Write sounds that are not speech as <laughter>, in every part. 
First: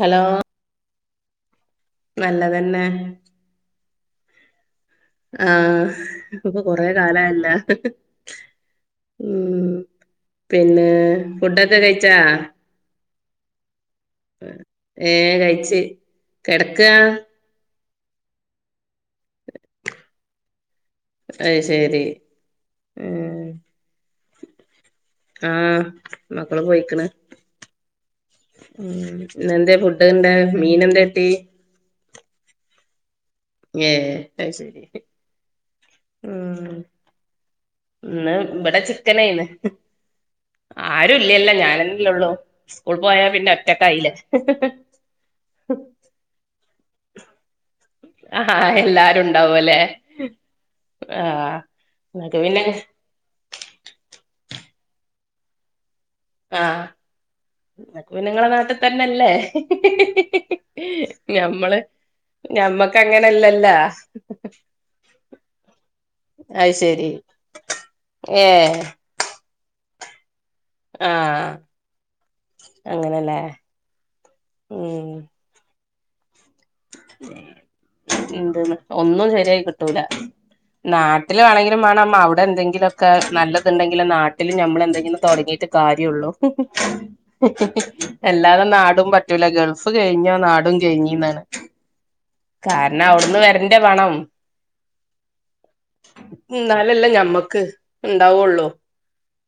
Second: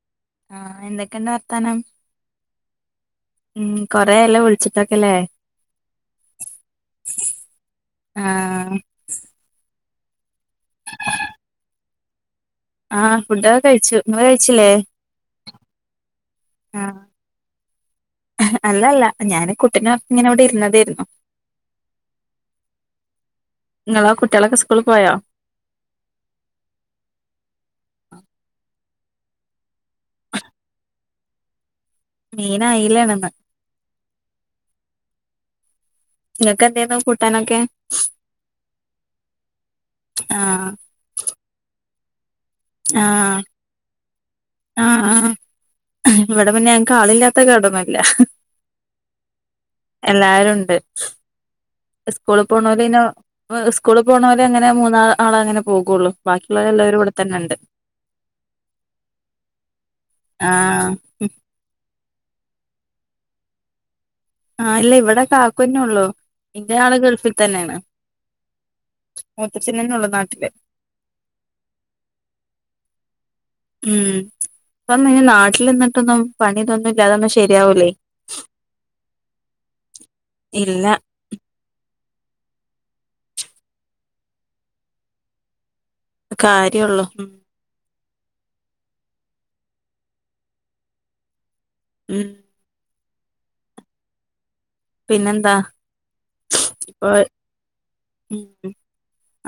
Hello ന്തേകണ്ട് വർത്താനം നല്ലതന്നെ ഉം കൊറെേയല്ലോ വിളിച്ചിട്ട് ആഹ് ഇപ്പൊ കൊറെ കാലായല്ലാ ആഹ് - ഉം പിന്നെ ഫുഡൊക്കെ കഴിച്ചാ ആഹ് ഫുഡക്കെ കഴിച്ചു ഇങ്ങള് കഴിച്ചില്ലേ ഏർ കഴിച്ചു കിടക്ക ആഹ് അല്ലല്ല ഞാനൻ കുട്ടിന ഇങ്ങനെ അവിടെ ഇരുന്നതരുന്നു അയ്ശരി ഉം ഇങ്ങളോ കുട്ട്യാളൊക്കെ സ്കൂള് പോയോ ആഹ് മക്കള് പോയിക്കണ് ഇന്നെന്താ ഫുഡ് ഇണ്ട മീനെന്തേ ട്ടി മീനയിലേണന്ന് ഏ അയ്ശരി നിങ്ങൾക്ക് എന്തോന്നു കൂട്ടാനൊക്കെ ഇന്ന് ഇവിടെ ചിക്കനയിന്ന്. ആഹ് ആരു ഇല്ലല്ലോ ഞാനല്ലല്ലേള്ളൂ. സ്കൂൾ പോയാ ആഹ് പിന്നെ ഒറ്റക്കായില്ലേ. ആഹ് ആ ഇവിടെ മന്നെ ഞക്ക് ആളില്ലാത്തൊക്കെടോന്നും ഇല്ല. ആഹ എല്ലാരും ഉണ്ടാവല്ലോ. എല്ലാരും ഉണ്ട് നിങ്ങക്ക് സ്കൂള പിന്നെ പോണല്പിന്നെ സ്കൂള പോണോല് അങ്ങനെ മൂന്നാ ആള അങ്ങെ പോകുകയുള്ളു ബാക്കിയുള്ള ആഹ് എല്ലാവരുംഇവിടെ തന്നാണ് നിങ്ങളെ നാട്ടിൽ തന്നെ അല്ലെ ഹി ഹി ആഹ് ഹി ഞമ്മള് ഞമ്മക്ക് അങ്ങനെല്ലല്ലാ. ആഹ് ഇല്ല ഇവിടെ കാക്കുതന്നെ ഒള്ളു അത് ഇന്റെ ആള് ശരി ഗൾഫിൽ തന്നെയാണ്. ഏഹ് മൂത്തച്ചനെന്നെ ഒള്ളു നാട്ടില്. ആഹ് അങ്ങനെല്ലേ. ഉം പ്പം ഉം നാട്ടിൽ നിന്നിട്ടൊന്നും പണിതൊന്നു ഇല്ലാതെ ശരിയാവൂല്ലേ. <unintelligible> ഒന്നും ശെരിയായി കിട്ടൂല ഇല്ല നാട്ടില് വേണമെങ്കിലും വേണം. അവിടെ എന്തെങ്കിലുക്കെ നല്ലതുണ്ടെങ്കിൽ നാട്ടിൽ ഞമ്മള് എന്തെങ്കിലും തൊടങ്ങിട്ട് കാര്യഒള്ളൂ. കാര്യള്ളൂ ഉം എല്ലാതെ നാടും പറ്റൂല്ല. ഗൾഫ് കഴിഞ്ഞാ നാടും കഴിഞ്ഞ്ന്നാണ്. ഉംമ് ന്നാ അവിടുന്ന് വരണ്ടേ പണം. പിന്നെന്താ ഇപ്പൊ എന്നാലല്ലേ ഞമ്മക്ക് ഉണ്ടാവുള്ളൂ.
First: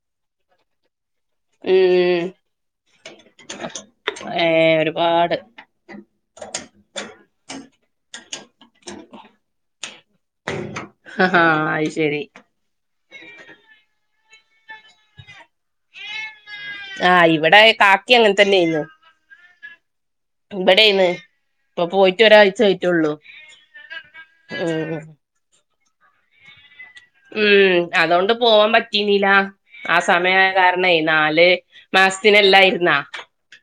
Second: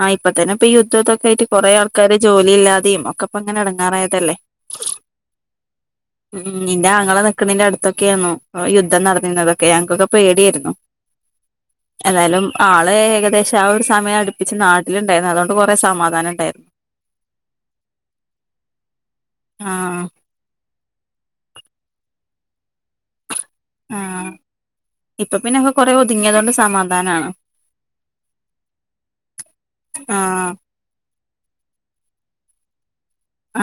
ആഹ് ഇപ്പ തന്നെ ഇപ്പൊ ഈ യുദ്ധത്തൊക്കെ ആയിട്ട് കൊറെേ ആൾക്കാര് ഉം ജോലി ഇല്ലാതെയ ഒക്കെ ഇപ്പ അങ്ങനെ അടങ്ങാറായതല്ലേ. ഏ ഒരുപാട്. ഉം നിന്റെ ആങ്ങളെ നക്കണന്റെ അടുത്തൊക്കെ ആന്നു യുദ്ധം നടന്നരുന്നതൊക്കെ ഞങ്ങക്കൊക്കെ പേടിയരുന്നു ആഹാ അത് ശരി എന്തായാലും ആളെ ഏകദേശം ഒരു സമയം അടുപ്പിച്ച് നാട്ടിലണ്ടായിരുന്നു അതൊണ്ട് ആഹ് ഇവിടെ കാക്കിമ് അങ്ങനെ തന്നെ ആയിരുന്നു. ആഹ് ഇവിടെന്ന് ഇപ്പൊ പോയിട്ട് ഒരായിചായി. ലുള്ളു ഹമ് കുറെ ഒതുങ്ങിയതൊണ്ട് സമാ ഉം അതോണ്ട് പോവാൻ പറ്റീന്നില്ല ആ സമയം ആയ ആഹ് കാരണം നല് മാസത്തിലല്ലായിരുന്ന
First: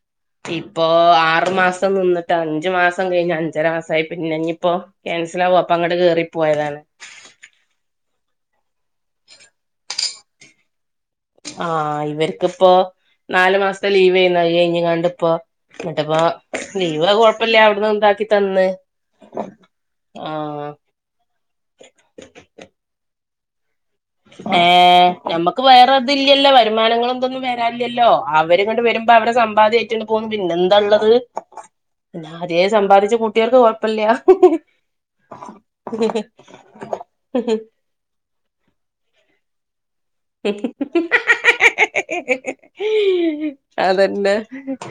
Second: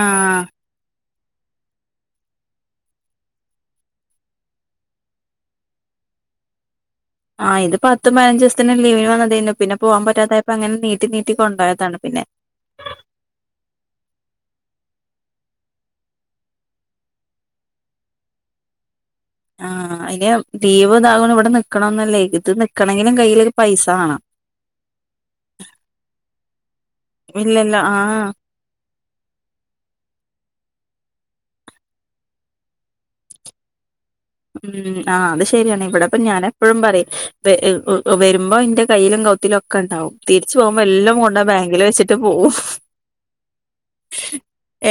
ആഹ് ഇപ്പൊ ആറു മാസം നിന്നിട്ട് അഞ്ചു മാസം കഴിഞ്ഞ് അഞ്ചര മാസമായി പിന്നെ ഇനിയിപ്പോ ക്യാൻസൽ ആകും അപ്പൊ അങ്ങട്ട് കേ പോയതാണ്. ആഹ് ഇത് പത്തും പതിനഞ്ച് ലീവിന് വന്നതെന്നു പിന്നെ പോവാൻ പറ്റാതപ്പോ അനെ നീട്ടി നീട്ടി കൊണ്ടോയതാണ് ആഹ് പിന്നെ ഇവർക്കിപ്പോ നാലു മാസത്തെ ലീവ് ഏ കഴിഞ്ഞ കണ്ട പ്പോ എന്നിട്ട്പ്പോ ലീവ് കൊഴപ്പില്ല. അവിടന്ന് താക്കി തന്ന്. ആഹ് അയിന് ആഹ് ലീവ് ഇതാക്കും ഇവിടെ നിക്കണന്നില്ലേ ഇത് നിക്കണങ്കിലും കയ്യില് പൈസ വേണം ഏ നമ്മക്ക് വേറെതില്ലല്ലോ വരുമാനങ്ങൾ എന്തൊന്നും ഇല്ലല്ല വരില്ലല്ലോ ആഹ് അവര് ങ്ങട്ട് വരു അവിടെ സമ്പാദ്യആയിട്ട്പോന്നു പിന്നെ എന്താള്ളത് പിന്ന ആദ്യെ സമ്പാദിച്ച ക്കുട്ടിയോർക്ക് ഉം ആഹ് അത് ശരിയാണ്. ഇവിടെപ്പം ഞാൻ എപ്പോഴും പറയും വരുമ്പോ ഇന്റെ കയ്യിലും കൗത്തിലലും ഒക്കെ ഉണ്ടാവും തിരിച്ചു പോകുമ്പോ എല്ലാം കൊണ്ട ബാങ്കില് വെച്ചിട്ട് പോകവും. അതന്നെ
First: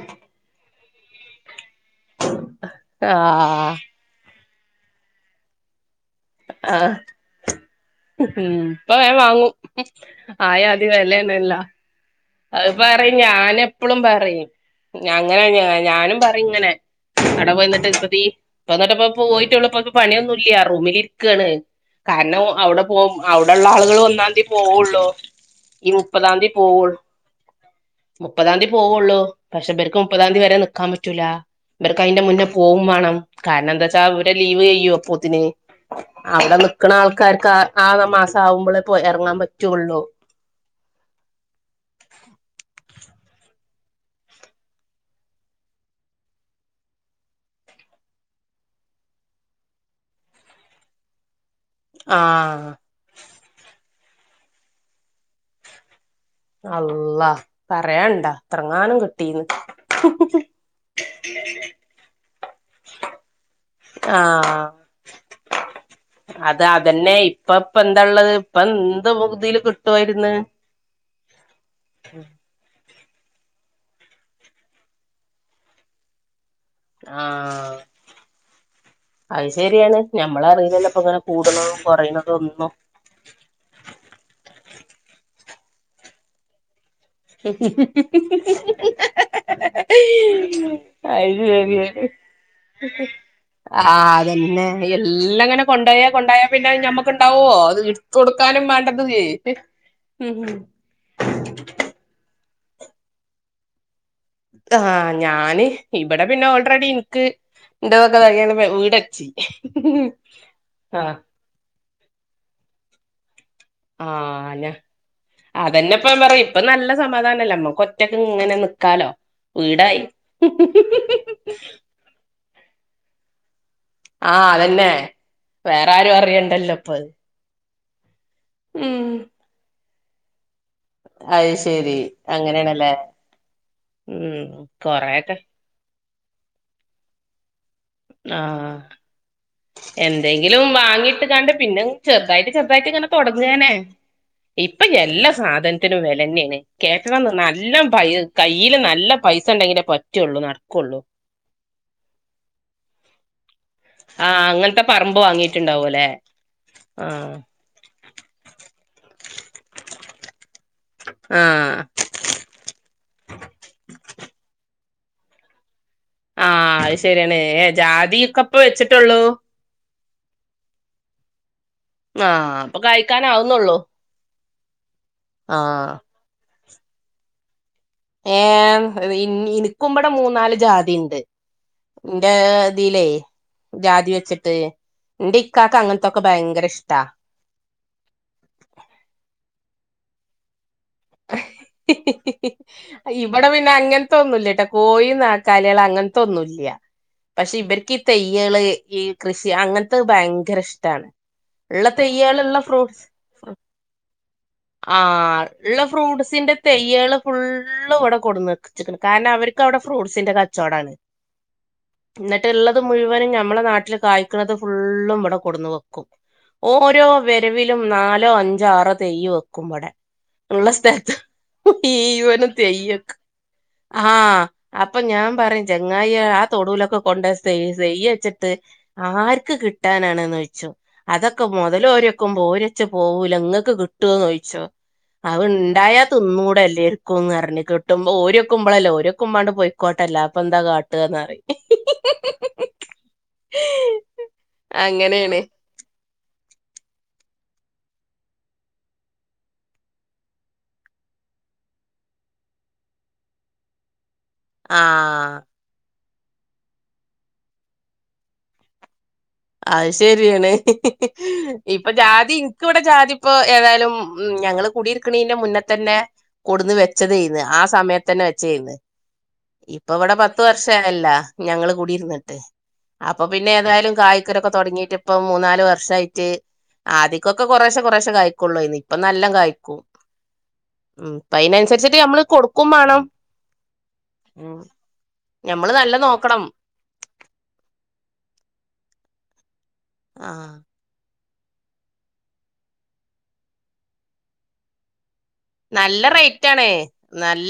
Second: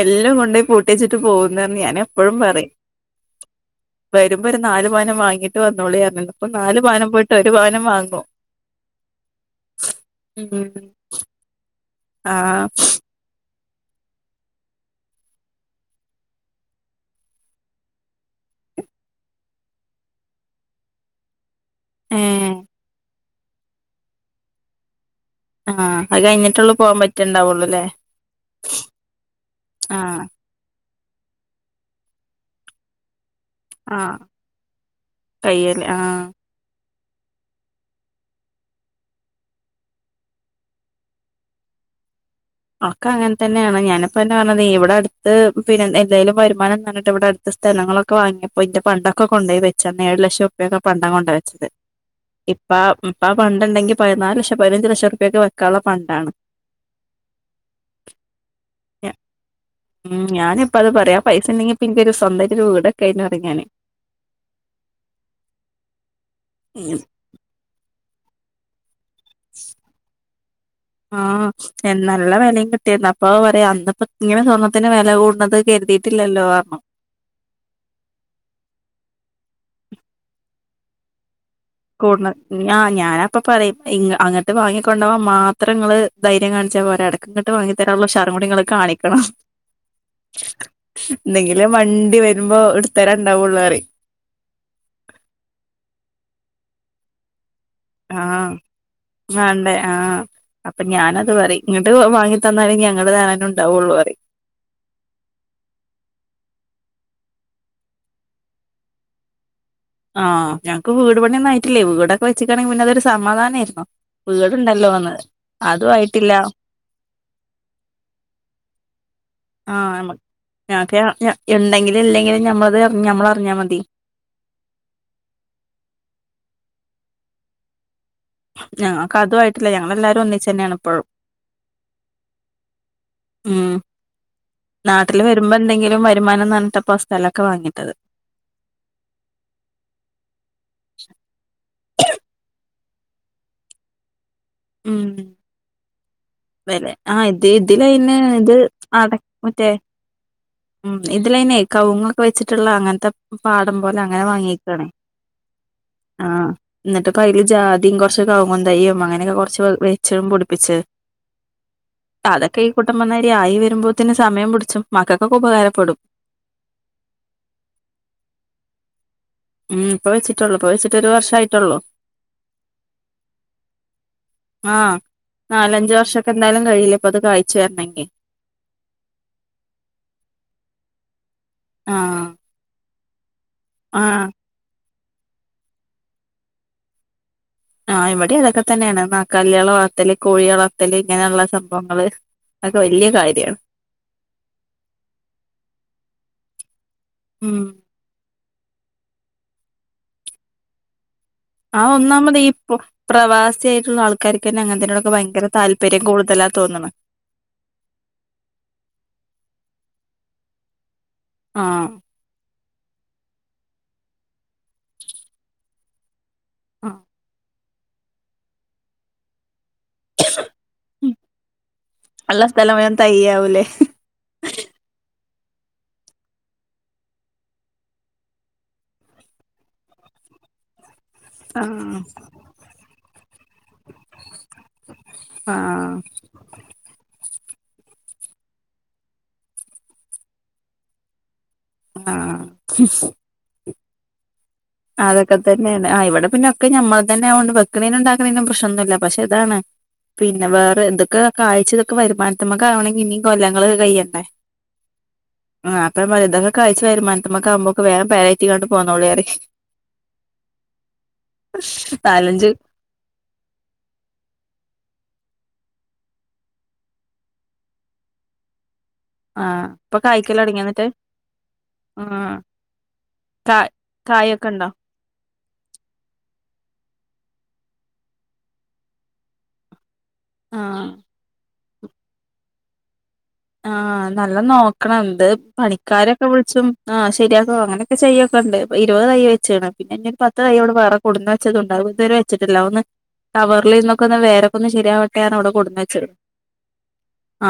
എല്ലാം കൊണ്ടപോയി പൂട്ടി വച്ചിട്ട് പോകുന്ന് ഞാൻ എപ്പോഴും പറയും ആഹ് വരുമ്പോ ഒരു നാല് പവനം വാങ്ങിട്ട വന്നോളിന്ന് പറഞ്ഞണ് ഇപ്പോ നല് ആഹ് പാവനം പോയിട്ട് ഒരു പാവനം ഉം ഇപ്പം വെ വാങ്ങും ആയാതി ഉം വെലെണല്ലോ. ആഹ് അത് പറയും ഞാനെപ്പളും പറയും അങ്ങനെ ഞാനും പറയും ഇങ്ങനെ. അവിടെ പോയിന്നിട്ട് ഇപ്പ തീ ഇപ്പ എന്നിട്ട് പ്പോ പോയിട്ടൊള്ളു പണിയൊന്നും ഇല്ല റൂമിൽഇരിക്കാണ്. കാരണം ഏഹ് അവിടെ പോ അവിടെള്ള ആളുകൾ ഒന്നാംന്തി പോവൊള്ളൂ. ഈ ആഹ് അത് മുപ്പതാം തീ കഴിഞ്ഞിട്ടുള്ളൂ പോകാൻ പോവൊള്ളു. പറ്റുണ്ടാവുള്ളൂല്ലേ മുപ്പതാംതി പോവുള്ളൂ പക്ഷേ ഇപർക്ക് ആഹ് മുപ്പതാം തിയതി വരെ നി കാ പറ്റൂല ഇപർക്ക് അതിന്റെ മുന്നേ പോവേം വേണം കാരണം എന്താ വച്ചാ ആഹ് അവരെ ലീവ് കയ്യും അപ്പേത്തിന് കയ്യല് ആഹ് അവിടെ നി നിക്കണ ആൾക്കാർക്ക് ആറ് മാസം ആകുമ്പോളേക്ക് ഇറങ്ങാൻ പറ്റുള്ളു ആക്ക് അങ്ങനെ തന്നെയാണ് ഞാനി പ്പം പറിണത് ഇവിടെ അടുത്ത് പിന്നെ എന്തായാലും വരുമാനന്ന് പറഞ്ഞിട്ട് ഇവിടെ അടുത്ത സ്ഥല ഞങ്ങളൊക്കെ വാങ്ങയിപ്പോ ഇതിന്റെ പണ്ടൊക്കെ കൊണ്ട് പോയി വെച്ചന്ന ഏഴ ലക്ഷം രൂപൊക്കെ പണ്ടം കൊണ്ട ആഹ് ഇപ്പ ഇപ്പ ആ പണ്ട ഇണ്ടെങ്കിൽ പതിനാല് ലക്ഷം പതിനഞ്ച് ലക്ഷം രൂപൊക്കെ വെക്കാനുള്ള പണ്ടാണ് അ അളാ പറയണ്ടാ ഇത്രങ്ങാനും കിട്ടീന്ന് എ ഒരു സ്വന്തായിട്ട് ഒരു വീടൊക്കാ യിന്ന് പറഞ്ഞാന് ആഹ് അത് അതന്നെ ഇപ്പ ഇപ്പ എന്താ ള്ളത് ഇപ്പം ആഹ് നല്ല വെലയും കിട്ടും കിട്ടിന്ന് അപ്പ പറയാ അന്നപ്പോ ഇങ്ങനെ സ്വർണ്ത്തിന് വില കൂടുന്നത് കരുതിയിട്ടില്ലല്ലോ ആഹ് അത് ശരിയാണ് ഞമ്മള് അറിയതല്ല ഇപ്പങ്ങനെ കൂട്ണത്. ഞാ ഞാനപ്പ പറയും അങ്ങട്ട് വാങ്ങിക്കൊണ്ടവാൻ മാ ത്രങ്ങള് ധൈര്യം കാണിച്ചാൽ പോര എടക്ക് ഇങ്ങട് വാങ്ങി തരാനുള്ള ഉഷാറും കൂടി ഇങ്ങള് കാണിക്കണം അത് ഇന്നെങ്കിലേ ശരിയാണ് വണ്ടി വരുമ്പോ ഇട്ത്തരാൻ ഉണ്ടാവുളളു പറിം ആഹ് അതന്നെ എല്ലാം അങ്ങനെ കൊണ്ടായ കൊണ്ടായ പിന്നെ ഞമ്മക്ക് ണ്ടാവോ ആഹ് വാണ്ടേ ആഹ് ഉം അപ്പൊ ഞാനത് പറിം. ഇങ്ങട്ട് വാങ്ങി തന്നാലേ ഞങ്ങള് കാണാനും ഉണ്ടാവൊള്ളൂ പറിം ആഹ് ഞാന് ഇവിടെ പിന്നെ ഓൾറെഡി ഇൻക്ക് ഇൻ്റതൊക്കെ <unintelligible> വീടെച്ച് ആഹ് ഞക്ക് വീട് പണിയൊന്നായ്ട്ടില്ലെ വീടൊക്കെ വെച്ച്ക്കാണെങ്കിൽ പിന്നെ അതൊരു സമാധാനമായിരി അഹ് വീട്ണ്ടല്ലോന്ന് അതെന്നെപ്പ ഞാം പറിം ഇപ്പൊ നല്ല സമാധാനല്ലെ ഞമ്മകൊറ്റക്ക്ങ്ങനെ ന്നിക്കാലോ. ആഹ് ഞമ്മ ഞ ഞ ഇണ്ടെങ്കിലും ഇല്ലെങ്കിലും ഞമ്മൾതെ ഞമ്മളർഞ്ഞാമതി. ആഹ് അതെന്നെ വേറൊരും അറിയണ്ടല്ലോപ്പത്. ഞങ്ങക്കതു ആയിട്ടില്ല ഞങ്ങളെല്ലാരും ഒന്നിച്ചെന്നേണ്. ഇപ്പഴും അഹ് ശെരി അങ്ങനേണല്ലേ ഉം ഉം നാട്ടില് കൊറേക്കെ വരുമ്പോ എന്തെങ്കിലും വരുമാനംന്ന് പറഞ്ഞിട്ടപ്പോ സ്ഥലൊക്കെ വാങ്ങിയത്. ആഹ് എന്തെങ്കിലും വാങ്ങിട്ട്കാണ്ട് പിന്നെ ചെറുതായിട്ട് ചെർ സ്വന്തായിട്ട്ങ്ങനെ തൊട്ങ്ങാനാ ഉം ഇപ്പയെല്ല സാധനത്തിനും വെലെന്നേണ് വലെ ആഹ് ഇത് കേറ്റണംന്നല്ലോം ഇതിലയ്ന് ഇത് കയ്യില് അട നല്ല പൈസ മറ്റേ ണ്ടെങ്കിലെ പറ്റൊള്ളൂ ന്ട്ക്കൊ ഉം ഇതിലയ്ന് കൗങ്ങൊക്കെ വെച്ച്ട്ട്ള്ള ആഹ് അങ്ങൻത്തെ പറമ്പ് വാങ്ങിട്ട്ണ്ടാവുലെ? ആഹ് ന്നിട്ട്പ്പയ്ല് ജാതിം, കൊർച്ച് കൗങ്ങും തയ്യും, അങ്ങനെക്കെ കൊർച്ച് വെച്ചും പുടിപ്പിച്ച് ആഹ് ത്യംപറഞ്ഞആയി വെരുമ്പോത്തിനും സമയം പുടിച്ചും മക്കൾക്കൊക്കെ ഉപകാരപ്പെടും. ആഹ് അഹ് ശെരിയാണ് ഏഹ് ജാതിൊക്കെപ്പ വെച്ചിട്ടൊള്ളൂ. ഉം ഇപ്പൊ വെച്ചിട്ടൊള്ളൂ ഇപ്പ വെച്ചിട്ട് ഒരു വർഷായി. ആഹ് അപ്പൊ കാഴിക്കാൻ ആവുന്നൊള്ളൂ. ആഹ് നാലഞ്ച് വർഷൊക്കെന്തായാലും കയ്യീലപ്പത് കാഴ്ച്ച് വെര്ണെങ്കി ഏഹ് ഇൻക്കുംമ്പടെ മൂന്നാല് ജാതി ഇണ്ട്. ആഹ് ഇന്റെ ഇതിലേയ് ആഹ് ജാതിവെച്ചിട്ട്. ഇന്റീക്കാക്ക് അങ്ങൻത്തൊക്കെ ഭയങ്കരെഷ്ട്ടാ. ആഹ് ഇവിടിം അതൊക്കെ തന്നെണ് ന്നാകാലിയാളെ വളർത്തല് കോഴി വളർത്തല് ഇങ്ങനെയുള്ള സംഭ ഇബടെ പിന്നെ അങ്ങൻത്തൊന്നുല്ല്യട്ടോ കോഴിം, ന്നാകാലിയള് അങ്ങൻത്തൊന്നുല്ല്യ പക്ഷെ ഉം ഇവർക്ക് ഈ തയ്യാള് ഈ കൃഷി അങ്ങൻത്തെ ഭയങ്കര ഇഷ്ട്ടാണ്. ആ ഇള്ള തെയ്യേൾ ഒന്നാമത് ഈ ഇള്ള ഇപ്പൊ ഫ്രൂട്ട്സ് ഫ്രൂ ഉം പ്രവാസിയായിട്ടുള്ള ആൾക്കാർക്കന്നെ ആ അങ്ങനത്തേനോടൊക്കെ ഭയങ്കര ഇള്ള താല്പര്യം കൂടുതലാ ഫ്രൂട്ട്സിന്റെ തോന്നണ് തെയ്യേള് ഫുള്ള് ഇവിടെ കൊടുന്ന് വച്ച്ക് ണ് കാരണം അവർ ക്കവ്ടെ ഫ്രൂട്ടസിന്റെ കച്ചോടാണ്. ആഹ് എന്നിട്ട് ഇള്ളത് മുഴുവനും ഞമ്മളെ നാട്ടിൽ കായ് ക്ക്ണത് ഫുള്ളും ഇവടെ കൊടുന്ന് വെക്കും. ഓരോ ആഹ് വെരവി ലും നാലോ അഞ്ചോ ആറോ തെയ്യ് വെ ക്കും ബടെ ഉള്ള സ്ഥലത്ത് മുഴ് ഉള്ള വനും സ്ഥലം വേം തെയ്യക് തയ്യാവൂലേ ആഹ് അപ്പം ഞാൻ പറയും ചങ്ങായേ ആ തൊടടലൊക്കെ കൊണ്ടെയ് തെയ്യ് വെച്ചിട്ട് ആർക്ക് കിട്ടാനാണ് ന്ന് യിച്ചും. അതൊക്കെ ആഹ് മുതലോര്യേക്കുമ്പം ഒര്യേച്ച് പോവൂല ഇങ്ങക്ക് കിട്ടോന്ന് ചോയിച്ചും അത് ആഹ് ഇണ്ടായാ തിന്നൂടെ എല്ലേര്ക്കുംന്ന് പറഞ്ഞ് കിട്ട്മ്പൊ ഓര്യേക്കുമ്പളല്ലെ ഓര്യേക്കുമ്പാണ്ട് പോയിക്കോട്ടെ അല്ലാപ്പന്താ കാട്ടാന്നറിം ആഹ് അതൊക്കെ അങ്ങനെയാണ് തന്നെയാണ് ഇവിടെ പിന്നെ ക്കെ ഞമ്മൾതന്നെ ആവൊണ്ട് വെക്ക്ണേനും ഇതാക്ക്ണേനും പ്രശ്നൊന്നുല്ല പക്ഷെ ഇതാണ് പിന്നെ വേറെ ഇതൊക്കെ കാഴ്ച ഇതൊക്കെ വരുമാനത്ത്മ്മക്കാവണങ്കി ഇനിം കൊല്ലങ്ങള് ക്കെ കൈയണ്ടേ ആഹ് അപ്പം ഞാൻ പറിം ഇതൊക്കെ കാഴിച്ച് വര്മാനത്ത്മ്മക്ക് ആവുമ്പൊക്ക് വേം പെര കേറ്റിക്കാണ്ട് പോന്നോളി പറിം അത് ശരിയാണ്. ഇപ്പൊ ജാതി നാലഞ്ച് ഇനിക്ക് ഇവിടെ ജാതി ഇപ്പോ ഏതായാലും ഉം ഞങ്ങള് കുടിയിര്ക്ണീന്റെ മുന്നെ തന്നെ കൊടുന്ന് വെച്ചതേന്ന്. ആ സമയത്തന്നെ വെച്ചേന്ന് ആ ഇപ്പ ഇപ്പൊ ഇവിടെ കായ്ക്കല് പത്ത് തൊടങ്ങിയോ എന്നിട്ട് വർഷായല്ലൊ ഞങ്ങള് ആ കൂടിയിര്ന്നിട്ട് അപ്പൊ പിന്നെ കാ ഏതായാലും കായൊക്കെ കായ്കരൊക്കെ ഉണ്ടോ തുടങ്ങീട്ട് ഇപ്പ മൂന്നാല് വർഷായിട്ട് ആദിക്കൊക്കെ കുറശെ കുറേശെ കായ്ക്കൊള്ളോന്നി ഇപ്പം നല്ലം കായ്ക്കും ആ ഉം. അപ്പയ്നനുസരിച്ചിട്ട് ഞമ്മള് കൊടുക്കും മാണം ആഹ് നല്ലം നോക്കണം. ഇത് ഞമ്മള് നല്ല പണിക്കാരൊക്കെ നോക്കണം വിളിച്ചും ആ ശരിയാക്കും അങ്ങനെയൊക്കെ ചെയ്യൊ ക്കെണ്ട്. ഇരുപത് തൈയ് വെച്ച്ണ് പിന്നെ ഇഞ് പത്ത് തയ്യൂടെ വേറ കൊടന്ന് വച്ചത് ഉണ്ടാവും. ഇത് വരെ വെച്ചട്ടില്ല ഒന്ന് കവറിലിരിന്നൊക്കെ ഒന്ന് വേരൊക്ക ഒന്ന് ശരിയാവാൻ നല്ല റേറ്റ ആണ്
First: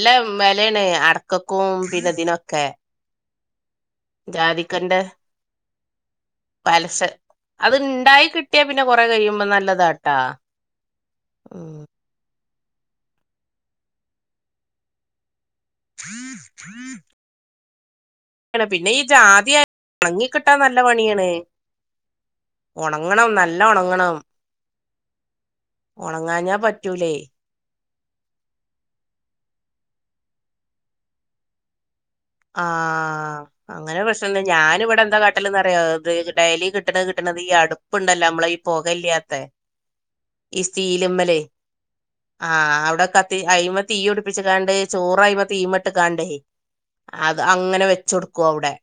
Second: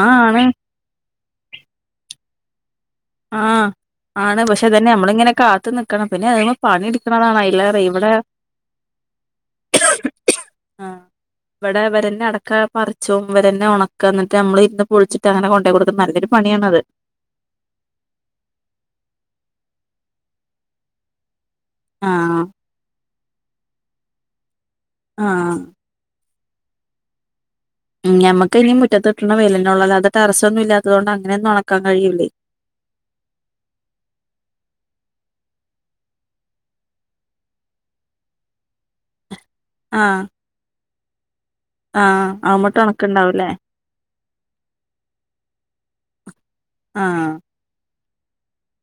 ആ ആണ് വെലേണ് അടക്കക്കും പിന്നെതിനൊക്കെ ആഹ് ആണ് പക്ഷെ ഇതന്നെ നമ്മള് ഇങ്ങനെ കാത്തു നിക്കണം. പിന്നെ അത് മ്മ പണി പലശ ഇട്ക്ണതാണ് അത് അയ്ലേറെ. ഇവടെ ഇണ്ടായി കിട്ടിയാ പിന്നെ കൊറെ കഴിയുമ്പോ നല്ലതാട്ടാ ആ ഉം ഇവിടെ ഇവരന്നെ അടക്ക പറിച്ചും ഇവരന്നെ ഉണക്ക എന്നിട്ട് നമ്മൾ ഇരുന്ന് പൊളിച്ചിട്ട്ങ്ങനെ കൊ ണ്ടെയ് കൊടുക്ണ നല്ലൊരു പണിയാണത് പിന്നെ ഈ ജാതിയായാലും ഒണങ്ങി കിട്ടാൻ നല്ല പണിയാണ് ആഹ് ണങ്ങണം നല്ലോം ഒണങ്ങണം ആഹ് ഒണങ്ങാഞ്ഞാ പറ്റൂലേ ഉം ഞമ്മക്കയ്ന് ഈ മുറ്റത്ത് കിട്ടണ വെയ്ലെന്നെ ഒള്ളൂ അല്ലാതെ ടെറസ് ഒന്നും ഇല്ലാത്തതോണ്ട് അങ്ങനൊന്നും നണക്കാൻ കഴിയൂലേ ആഹ് അങ്ങനൊരു പ്രശ്നം ണ്ട്. ഞാന് ഇവിടെ എന്താ കാട്ടല്ന്നറിയോ ഇത് ഡെയ്ലി കിട്ടണത് കിട്ടണ അതീ അടുപ്പുണ്ടല്ലോ നമ്മള ഈ പൊക ഇല്ല്യാത്ത ആഹ് തീല്മ്മലെ ആഹ് ആവുമ്മട്ട് അവിടെ കത്തി ഉണക്കുണ്ടാവൂല്ലേ അയ്മെ തീയിപിടു പ്പിച്ചും കാണ്ട് ചോറായ്മ തീമട്ട് കാണ്ടേ ആഹ് അത് അങ്ങനെ വെച്ച് കൊടുക്കു അവിടെ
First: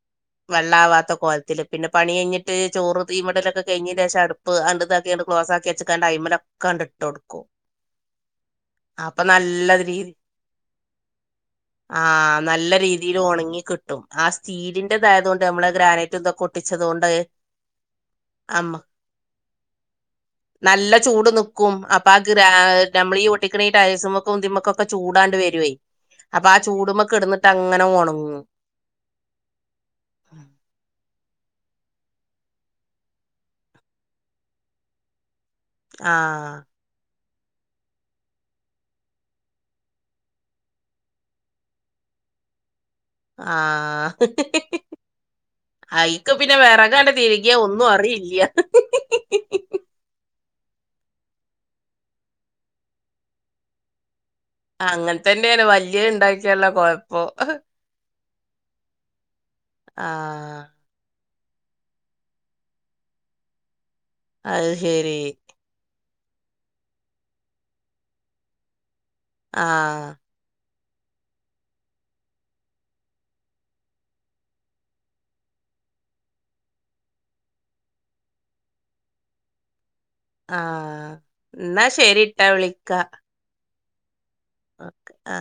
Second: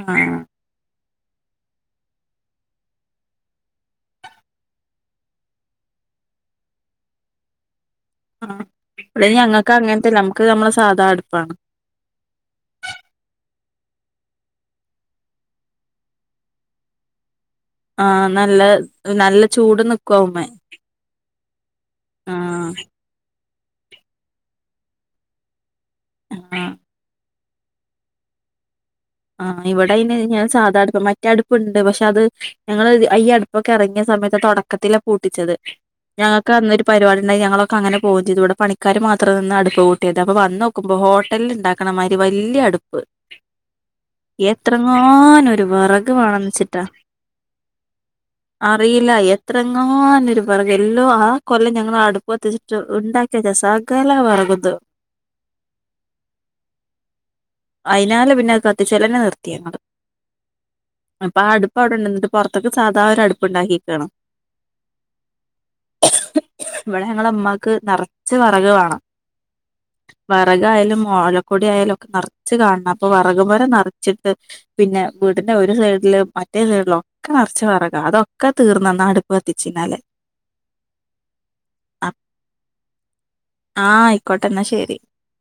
ആഹ് വെള്ളാവത്തൊക്ക് കോലത്തിൽ പിന്നെ പണി കഴിഞ്ഞിട്ട് ചോറ് തീമ്മടലൊക്കെ കഴിഞ്ഞെൻ്റെ ശേഷം അടുപ്പ് ആണ്ട് ഇതാക്കിയാണ്ട് ക്ലോസാക്കി വെച്ചുകാണ്ട് അയി അയിമ്മിലൊക്കെ ആണ്ട് ഇട്ട് കൊടുക്കും ആ ഇവിടെ ഞങ്ങക്ക് രീതി അങ്ങനത്തെല്ല നമ്മുക്ക് നമ്മളെ സാധാ അടുപ്പാണ് ആഹ് നല്ല രീതിയിൽ ഒണങ്ങി കിട്ടും ആ സ്റ്റീലിന്റെ തായത് കൊണ്ട് നമ്മള് ഗ്രാനൈറ്റ് ഇതൊക്കെ ഒട്ടിച്ചതുകൊണ്ട് ആഹ് നല്ല അമ്മ നല്ല ചൂട് നിക്കു അവുമ്മേ ക്കും അപ്പൊ ആ ഗ്രാ ആഹ് നമ്മളീ ഈ ഒട്ടിക്കണ ഈ ടൈൽസുമൊക്കും ഇതിമേക്കൊക്കെ ചൂടങ്ങട് വരുവേ അപ്പൊ ആ ആഹ് ചൂടുമ്മേ കിടന്നിട്ട് അങ്ങനെ ഒണങ്ങും ആഹ് ഇവിടെ അയ്ന് ഞാൻ സാധാ അടുപ്പാ മറ്റേ ഒറ്റടുപ്പുണ്ട് പക്ഷെ അത് ഞങ്ങള് അയ്യ് അടുപ്പൊക്കെ ഇറങ്ങിയ സമയത്ത് തൊടക്കത്തിലാ കൂട്ടിച്ചത് ഞങ്ങക്ക് ആഹ് അന്നൊരു പരിപാടി ഇ <unintelligible> ഞങ്ങളൊക്കെ അങ്ങനെ പോകുവേം ചെയ്തു ഇവിടെ പണിക്കാര് മാത്രം നിന്ന് അടുപ്പ് കൂട്ടിയത് അപ്പ വന്ന് നോക്കുമ്പോ ഹോട്ടലിൽ ഇണ്ടാക്കണ മാതിരി വ വല്യ അടുപ്പ് ആഹ് എത്രങ്ങാനൊരു വെറക് അയിക്ക് വേണന്ന് പിന്നെ വെച്ചിട്ടാ വിറകാണ്ട് തിരികിയ ഒന്നും അറിയില്ല അറിയില്ല എത്രങ്ങാനൊരു വിറക് എല്ലോ ആ കൊല്ലം ഞങ്ങള് അടുപ്പ് കത്തിച്ചിട്ട് ഉണ്ടാക്കി വച്ച സകല വെറകും അങ്ങനെത്തന്നെയാണ് വല്യ ഇണ്ടാക്കിയാലുള്ള കൊഴപ്പോ അയിനാല് പിന്നെ അത് കത്തിച്ചെലന്നെ നിർത്തി ഞങ്ങള് ആഹ് അപ്പൊ ആ അടുപ്പ് അവിടെണ്ട് എന്നിട്ട് പുറത്തക്കെ സാധാ ഒരു അടുപ്പുണ്ടാക്കിക്കാണ് അത് ശരി ഇവിടെ ഞങ്ങളെ ഉമ്മാക്ക് നെറച്ച് വെറക് വേണം ആഹ് റക് ആയാലും ഓലക്കൊടി ആയാലുമൊക്കെ നെറച്ച് റച്ച് കാണണം അപ്പൊ വെറകുപുര നിറച്ചിട്ട് പിന്നെ വീടിന്റെ ഒരു സൈഡിലും മറ്റേ സൈഡിലും ഒക്കെ നെറച്ച് വിറകാ അതൊക്കെ തീർന്നന്ന് അടുപ്പ് കത്തിച്ചയിനാലെ ആഹ് എന്നാ ശരിട്ടാ വിളിക്കാ ആഹ് ആയിക്കോട്ടെന്നാ ശെരി ഓക്കെ ആഹ്